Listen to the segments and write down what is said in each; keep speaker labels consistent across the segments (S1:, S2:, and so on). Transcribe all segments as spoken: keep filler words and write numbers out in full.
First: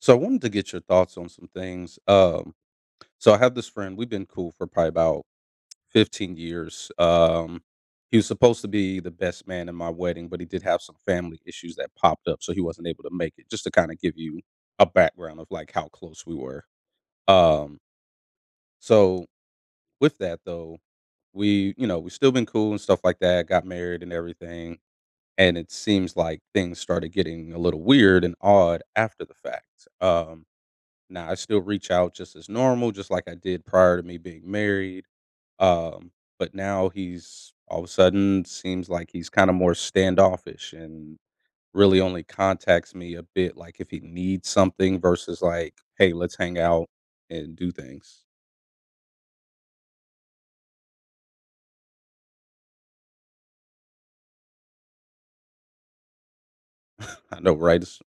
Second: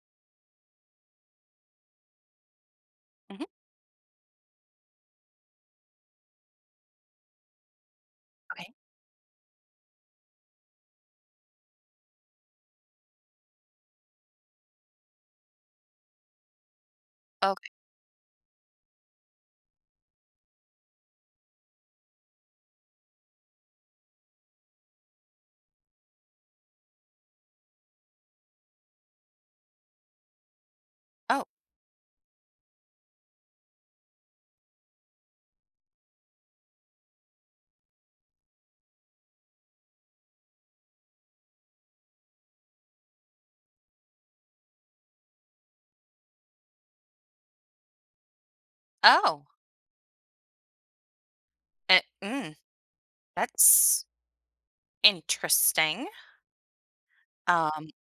S1: So I wanted to get your thoughts on some things. Um, so I
S2: Mhm.
S1: have this friend. We've been cool for probably about fifteen years. Um, he was supposed to
S2: Okay.
S1: be the best man in my wedding, but he did have some family issues that popped up, so he wasn't able to make it. Just to kind of give you a background of like how close we were.
S2: Okay.
S1: Um, so with that though, we you know we've still been cool and stuff like that. Got married and everything, and it seems like things started getting a little weird and odd after the fact. Um, Now I
S2: Oh.
S1: still reach out just as normal, just like I did prior to me being married. Um, but now he's all of a sudden seems like he's kind of more standoffish and really only contacts me a bit like if he needs something versus like, hey, let's hang out and do things.
S2: Oh. Eh, mm, that's interesting.
S1: I know, right?
S2: Um,
S1: It's-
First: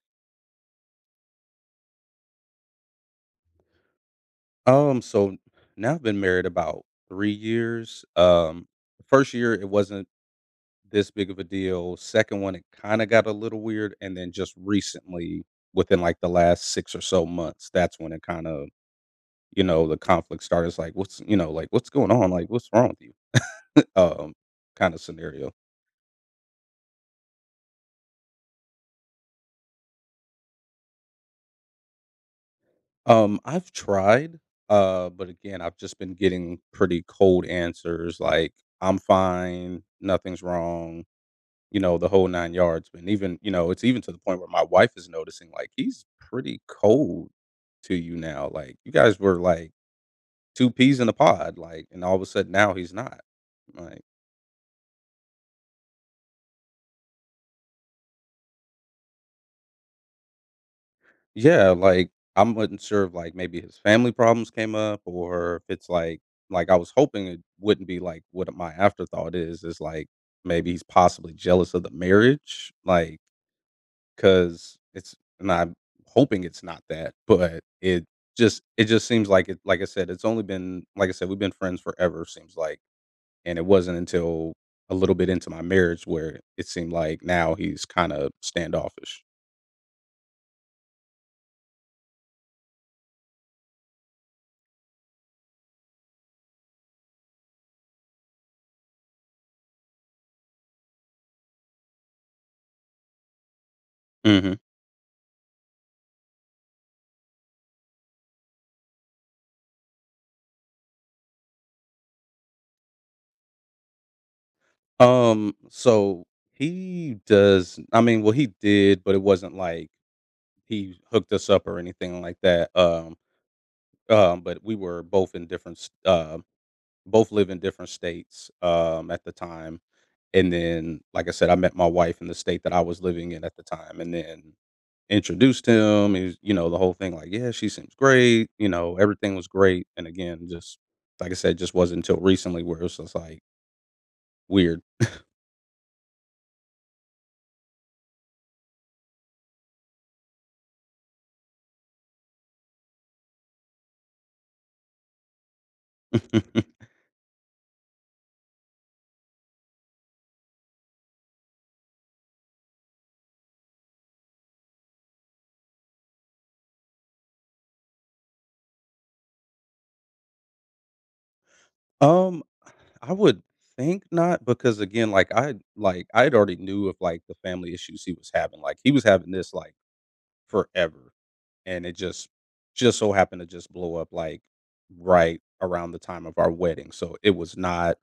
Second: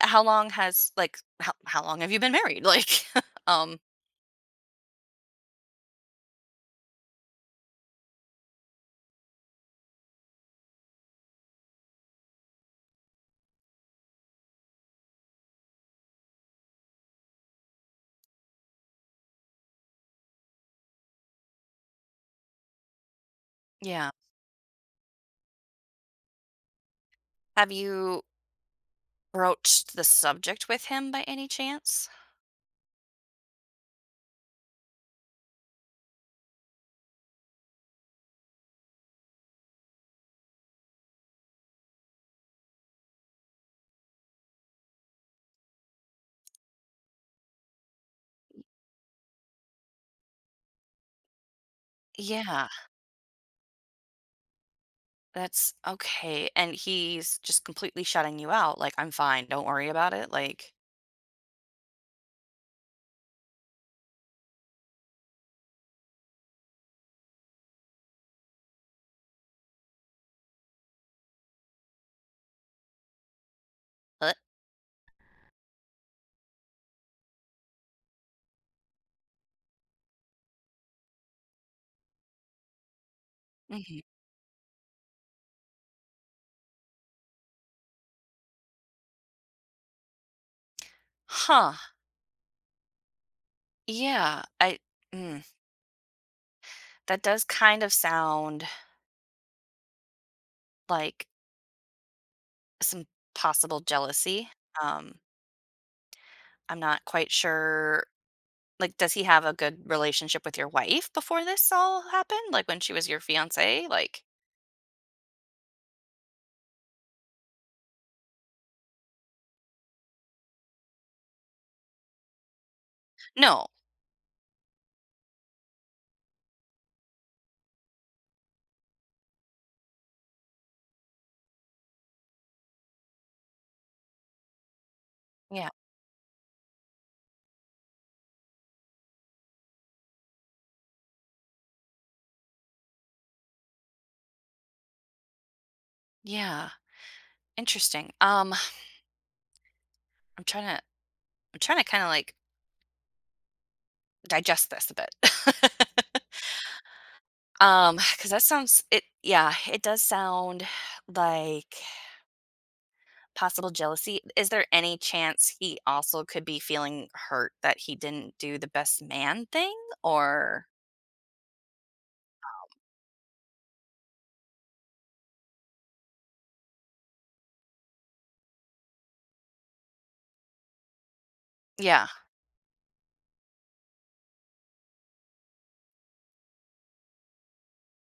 S2: how long has like how how long have you been married? Like, um,
S1: Um, so now I've been married about three years. Um, the first year it wasn't this big of a deal. Second one, it kinda got a little weird, and then just recently, within, like, the last six or so months, that's when it kinda, you know, the conflict started. It's like, "What's," you know, like, "What's going on? Like, what's wrong with you?"
S2: yeah.
S1: Um, kinda scenario.
S2: Have you broached the subject with him by any chance?
S1: Um, I've tried, uh, but again, I've just been getting pretty cold answers like, "I'm fine, nothing's wrong," you know, the whole nine yards, and even you know, it's even to the point where my wife is noticing, like, "He's pretty cold to you now, like, you guys were, like, two peas in a pod, like, and all of a sudden
S2: Yeah,
S1: now he's not," like,
S2: that's okay. And he's just completely shutting you out. Like, I'm fine. Don't worry about it. Like,
S1: "Yeah, like, I'm wasn't sure if, like, maybe his family problems came up or if it's like like, I was hoping it wouldn't be, like, what my afterthought is, is, like, maybe he's possibly jealous of the marriage, like."
S2: what?
S1: 'Cause it's and I'm hoping it's not that, but it just it just seems like it like I said, it's only been like I said, we've been friends forever, seems like, and it wasn't
S2: Mhm.
S1: until a little bit into my marriage where it seemed like now he's kinda standoffish.
S2: Huh. Yeah. I. Mm, that does kind of sound like some possible jealousy.
S1: Mhm.
S2: Um, I'm not quite sure, like, does he have a good relationship with your wife before this all happened? Like, when she was your fiance? Like
S1: Um, so he does I mean, well, he did, but it wasn't like he hooked us up or anything like that, um,
S2: No.
S1: um, but we were both in different s uh, both live in different states, um, at the time. And then, like I said, I met my wife in the state that I was living in at the time and then introduced
S2: Yeah.
S1: him. He was, you know, the whole thing like, yeah, she seems great. You know, everything was great. And again, just like I said, just wasn't until recently where it was just like weird.
S2: Yeah. Interesting. Um, I'm trying to. I'm trying to kinda, like, digest this a bit. Um, because that sounds it yeah, it does sound like possible jealousy. Is there any chance he also could be feeling hurt that he didn't do the best man thing? Or
S1: um, I would think not because again, like I like I would already knew of like the family issues he was having. Like he was having this like forever, and it
S2: yeah.
S1: just just so happened to just blow up, like, right around the time of our wedding, so it was not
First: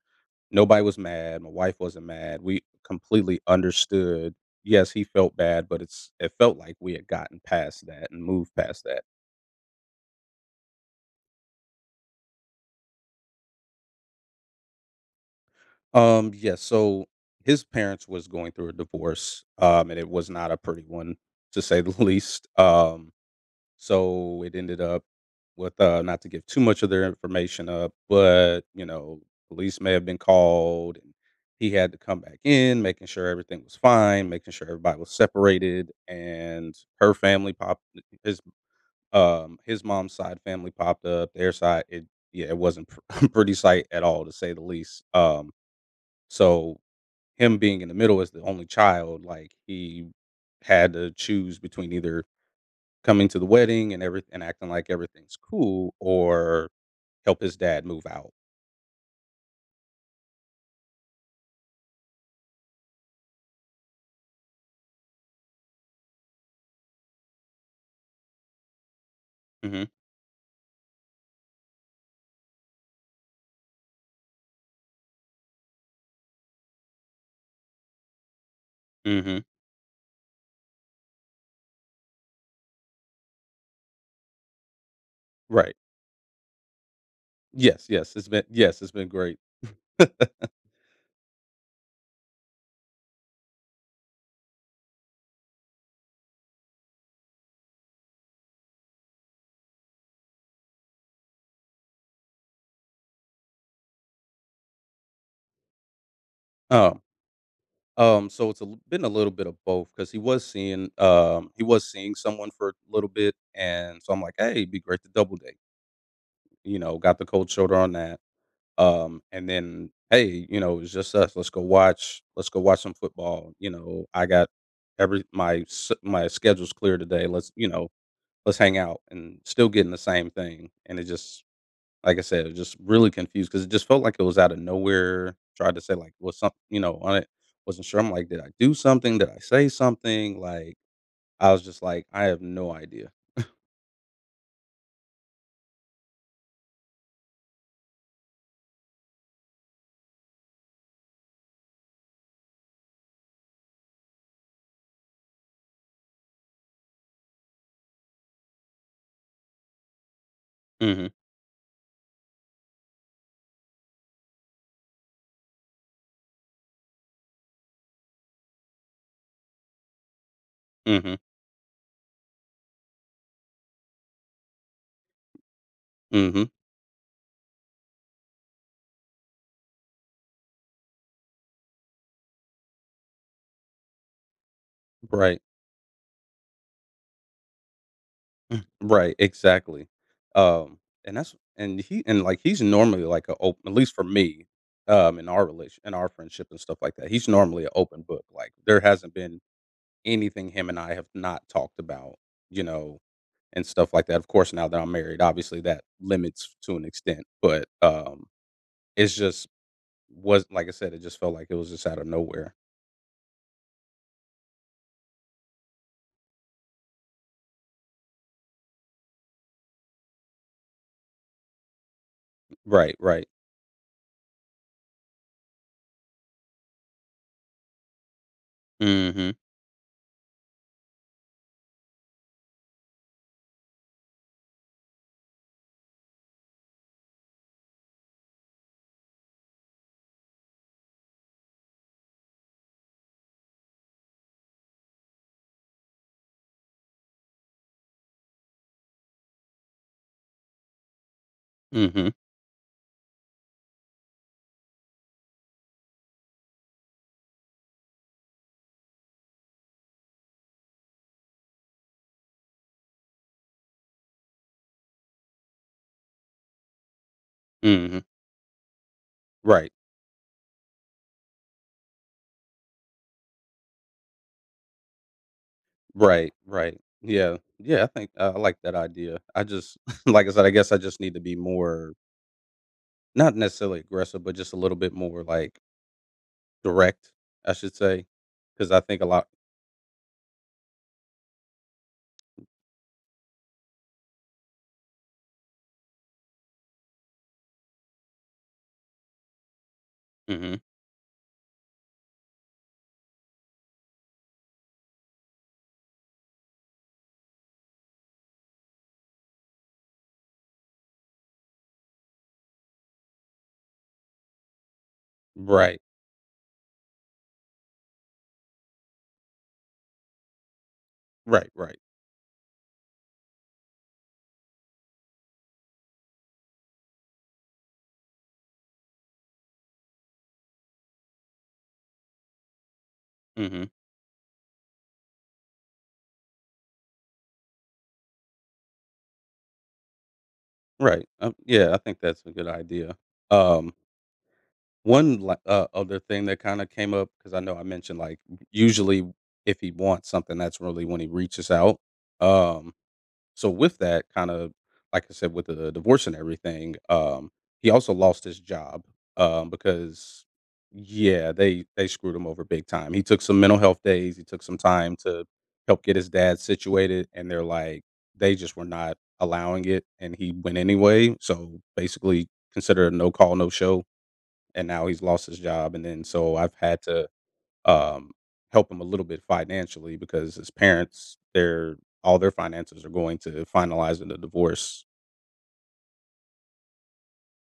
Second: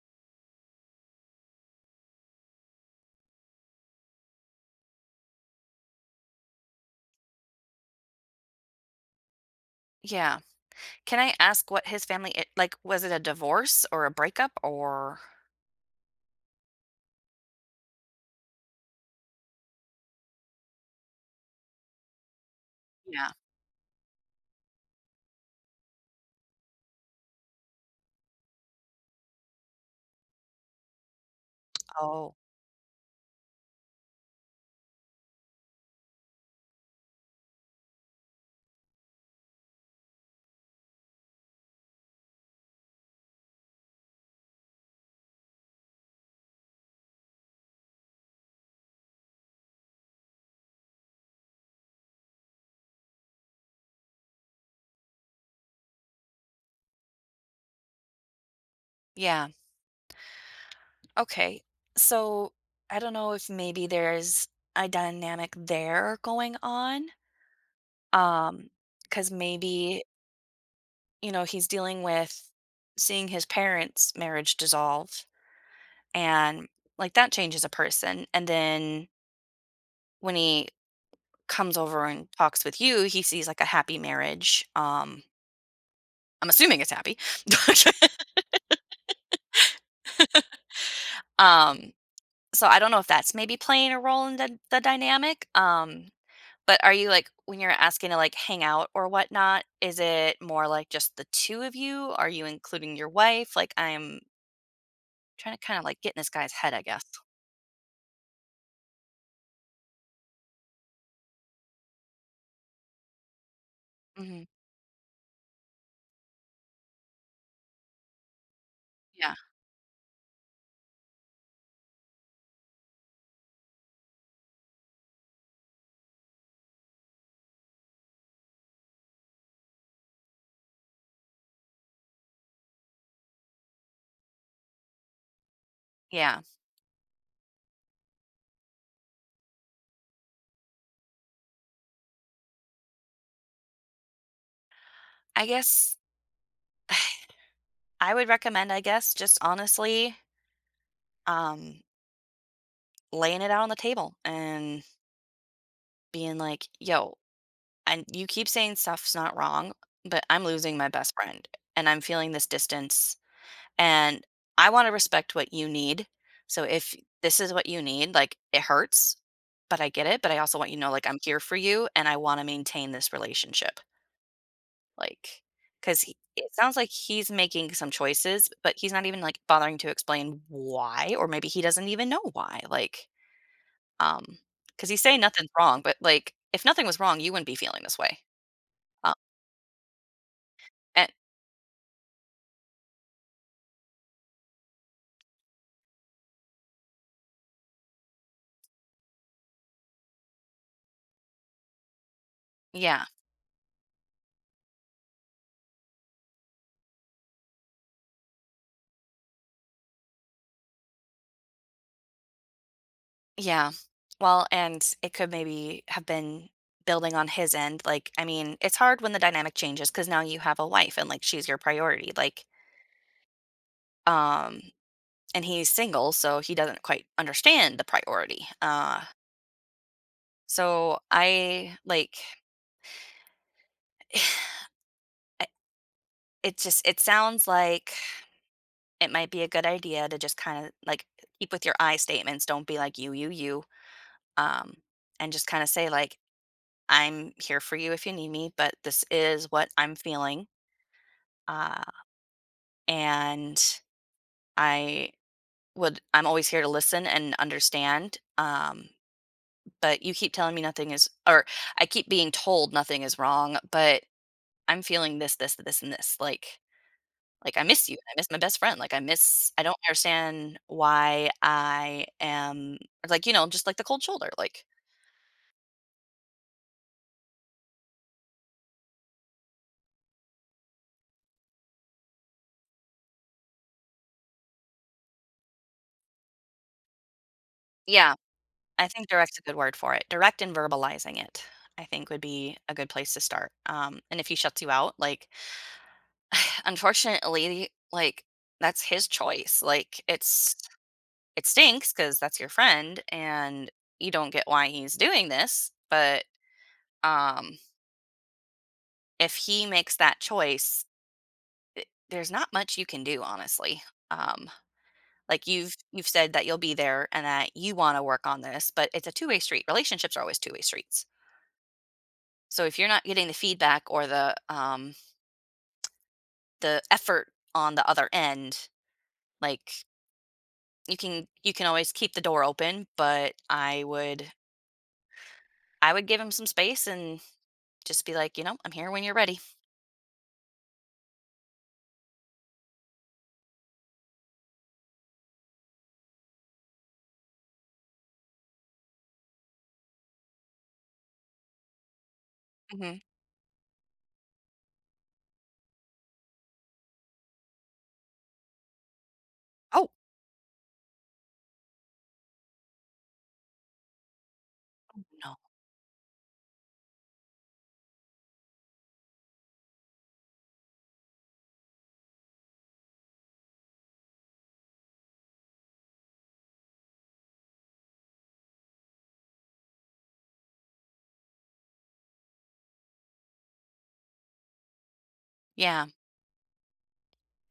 S1: nobody was mad, my wife wasn't mad, we completely understood. Yes, he felt bad, but it's it felt like we had gotten past that and moved past that.
S2: Yeah. Can I ask what his family I like, was it a divorce or a breakup or
S1: Um, yeah, so his parents was going through a divorce, um, and it was not a pretty one, to say the least. um
S2: yeah.
S1: So it ended up with, uh, not to give too much of their information up, but, you know, police may have been called and he had to come
S2: Oh,
S1: back in, making sure everything was fine, making sure everybody was separated. And her family popped his um his mom's side family popped up, their side it yeah, it wasn't pr- pretty sight at all to say the least. Um so him being in the middle as the only child, like he had to choose between either coming to the wedding and everything, and acting like everything's cool or help his dad move out.
S2: yeah, okay. So, I don't know if maybe there's a dynamic there going on. Um, because
S1: Mhm,
S2: maybe, you know, he's dealing with seeing his parents' marriage dissolve, and, like, that changes a person, and then
S1: mhm,
S2: when he comes over and talks with you, he sees, like, a happy marriage. um,
S1: right.
S2: I'm assuming it's happy.
S1: Yes, yes, it's been yes, it's been great.
S2: Um So I don't know if that's maybe playing a role in the the dynamic, um, but are you, like, when you're asking to, like, hang out or whatnot, is it more like just the two of you? Are you including your wife? Like, I'm trying to kinda, like, get in this guy's head, I
S1: Um,
S2: guess.
S1: um, so it's a l been a little bit of both because he was seeing, um, he was seeing someone for a little bit, and so I'm like,
S2: Mhm.
S1: "Hey, it'd be great to double date," you know, got the cold shoulder on that. Um,
S2: Yeah,
S1: and then, "Hey," you know, "it's just us. Let's go watch let's go watch some football," you know, "I got every my s my schedule's clear today. Let's," you know, "let's hang out," and still getting the same thing. And it just, like I said, it was just really confused because it just felt like it was out of nowhere. Tried to say like, was
S2: yeah.
S1: something, you know, on it. Wasn't sure. I'm like, did I do something? Did I say something? Like, I was just like, I have no idea.
S2: I guess I would recommend, I guess, just honestly, um, laying it out on the table and being like, "Yo, and you keep saying stuff's not wrong, but I'm losing my
S1: Hmm.
S2: best friend, and I'm feeling this distance. And I wanna respect what you need. So if this is what you need, like, it hurts, but I get it, but I also want you to know, like,
S1: Hmm.
S2: I'm here for you, and I wanna maintain this relationship." Like, because
S1: Hmm.
S2: it sounds like he's making some choices, but he's not even, like, bothering to explain why, or maybe he doesn't even know why, like, um, because he's saying
S1: Right.
S2: nothing's wrong, but, like, if nothing was wrong, you wouldn't be feeling this way.
S1: Right.
S2: Um,
S1: Exactly. Um,
S2: and
S1: and that's, and he, and like, he's normally like a open, at least for me, um, in our relation, in our friendship and stuff like that. He's normally an open book. Like there hasn't been anything him and I have not talked about, you know,
S2: yeah.
S1: and stuff like that. Of course, now that I'm married, obviously that limits to an extent, but um it's just was like I said, it just felt like it was just out of nowhere.
S2: Yeah. Well, and it could maybe have been building on his end. Like, I mean, it's hard when the dynamic changes because now you have a wife and like she's your priority. Like,
S1: Right, right.
S2: um, and he's single, so he doesn't quite understand the priority. Uh,
S1: Mhm.
S2: so I like I- it just it sounds like it might be a good idea to just kind of like keep with your I statements. Don't be like you, you, you. Um, and just kind of say like, I'm here for you if you need me, but this is what I'm feeling. Uh,
S1: Mhm.
S2: and I would I'm always here to listen and understand. Um, but you keep telling me nothing is, or I keep being told nothing is wrong, but I'm feeling this, this, this, and this. Like like I miss you.
S1: Mhm.
S2: I miss my best friend. Like I miss I
S1: Right.
S2: don't understand why I am like, you know, just like the cold shoulder. Like
S1: Right, right. Yeah. Yeah, I think uh, I like that idea. I just like I said, I guess I just need to be more not necessarily aggressive, but just a little bit more like direct, I should say,
S2: yeah,
S1: cuz I
S2: I
S1: think a
S2: think
S1: lot.
S2: direct's a good word for it. Direct and verbalizing it, I think would be a good place to start. Um, and if he shuts you out, like unfortunately, like, that's his choice, like,
S1: Mhm.
S2: it's it stinks because that's your friend and you don't get why he's doing this, but, um, if he makes that choice, th there's not much you can do, honestly. Um, like, you've
S1: Right.
S2: you've said that you'll be there and that you wanna work on this, but it's a two-way street. Relationships are always two-way streets.
S1: Right, right.
S2: So if you're not getting the feedback or the, um, the effort on the other end, like you can you can always keep the door open, but
S1: Mhm.
S2: I would I would give him some space and just be like, "You know, I'm here when you're ready."
S1: Right. Um, yeah, I think that's a good idea. Um, one li- uh, other thing that kind of came up because I know I mentioned like usually if he wants something, that's really when he reaches out. Um,
S2: Mhm.
S1: so with that kind of like I said, with the divorce and everything, um, he also lost his job um,
S2: Oh.
S1: because yeah, they they screwed him over big time. He took some mental health days. He took some time to
S2: No.
S1: help get his dad situated, and they're like they just were not allowing it, and he went anyway. So basically, considered a no call, no show, and now he's lost his job. And then so I've had to, um, help him a little bit financially because his parents, their all their finances are going to finalizing the divorce.
S2: Yeah.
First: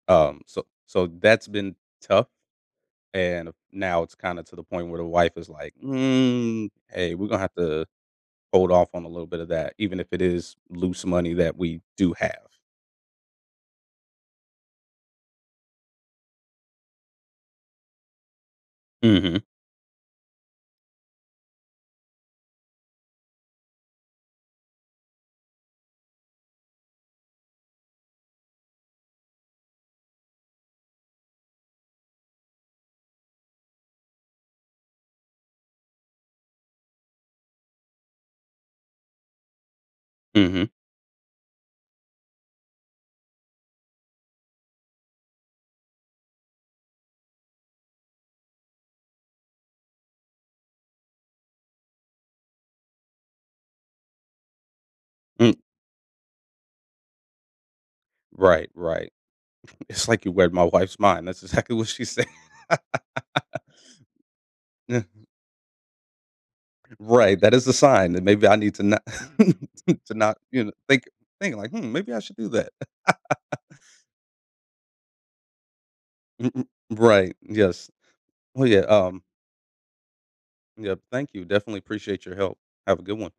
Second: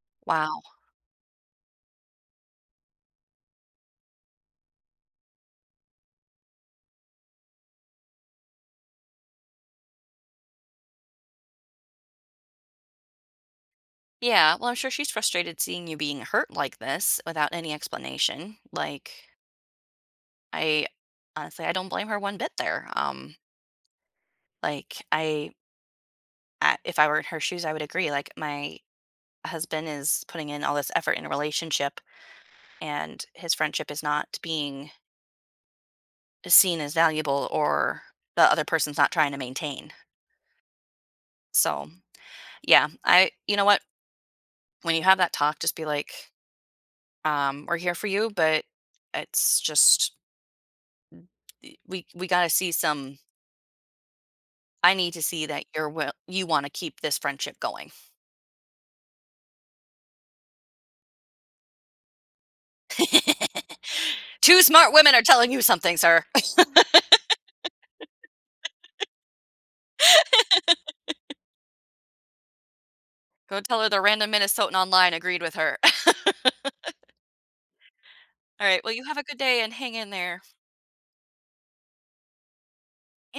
S1: Um,
S2: Wow.
S1: so so that's been tough, and now it's kind of to the point where the wife is like, mm, "Hey, we're gonna have to hold off on a little bit of that, even if it is loose money that we do have."
S2: Yeah, well, I'm sure she's frustrated seeing you being hurt like this without any explanation. Like,
S1: Hmm.
S2: I honestly, I don't blame her one bit there. Um, like, I I if I were in her shoes, I would agree. Like, my husband is putting in all this effort in a relationship, and his friendship is not being is seen as valuable or the other person's not trying to maintain.
S1: Hmm.
S2: So, yeah, I you know what? When you have that talk, just be like, um, "We're here for you, but it's just y- we we got to see some. I need to see
S1: Mm,
S2: that you're will you want to keep this friendship going."
S1: right, right. It's like you read my wife's mind. That's exactly what she said.
S2: Two smart women are telling you something, sir.
S1: Right, that is a sign that maybe I need to not to not, you know, think think like, "Hmm, maybe I should do that."
S2: Go tell her the random Minnesotan online agreed with her. All
S1: Mm, mm, right, yes. Well, yeah,
S2: right. Well, you have
S1: um,
S2: a good day and hang in there.
S1: yeah, thank you, definitely appreciate your help. Have a good one.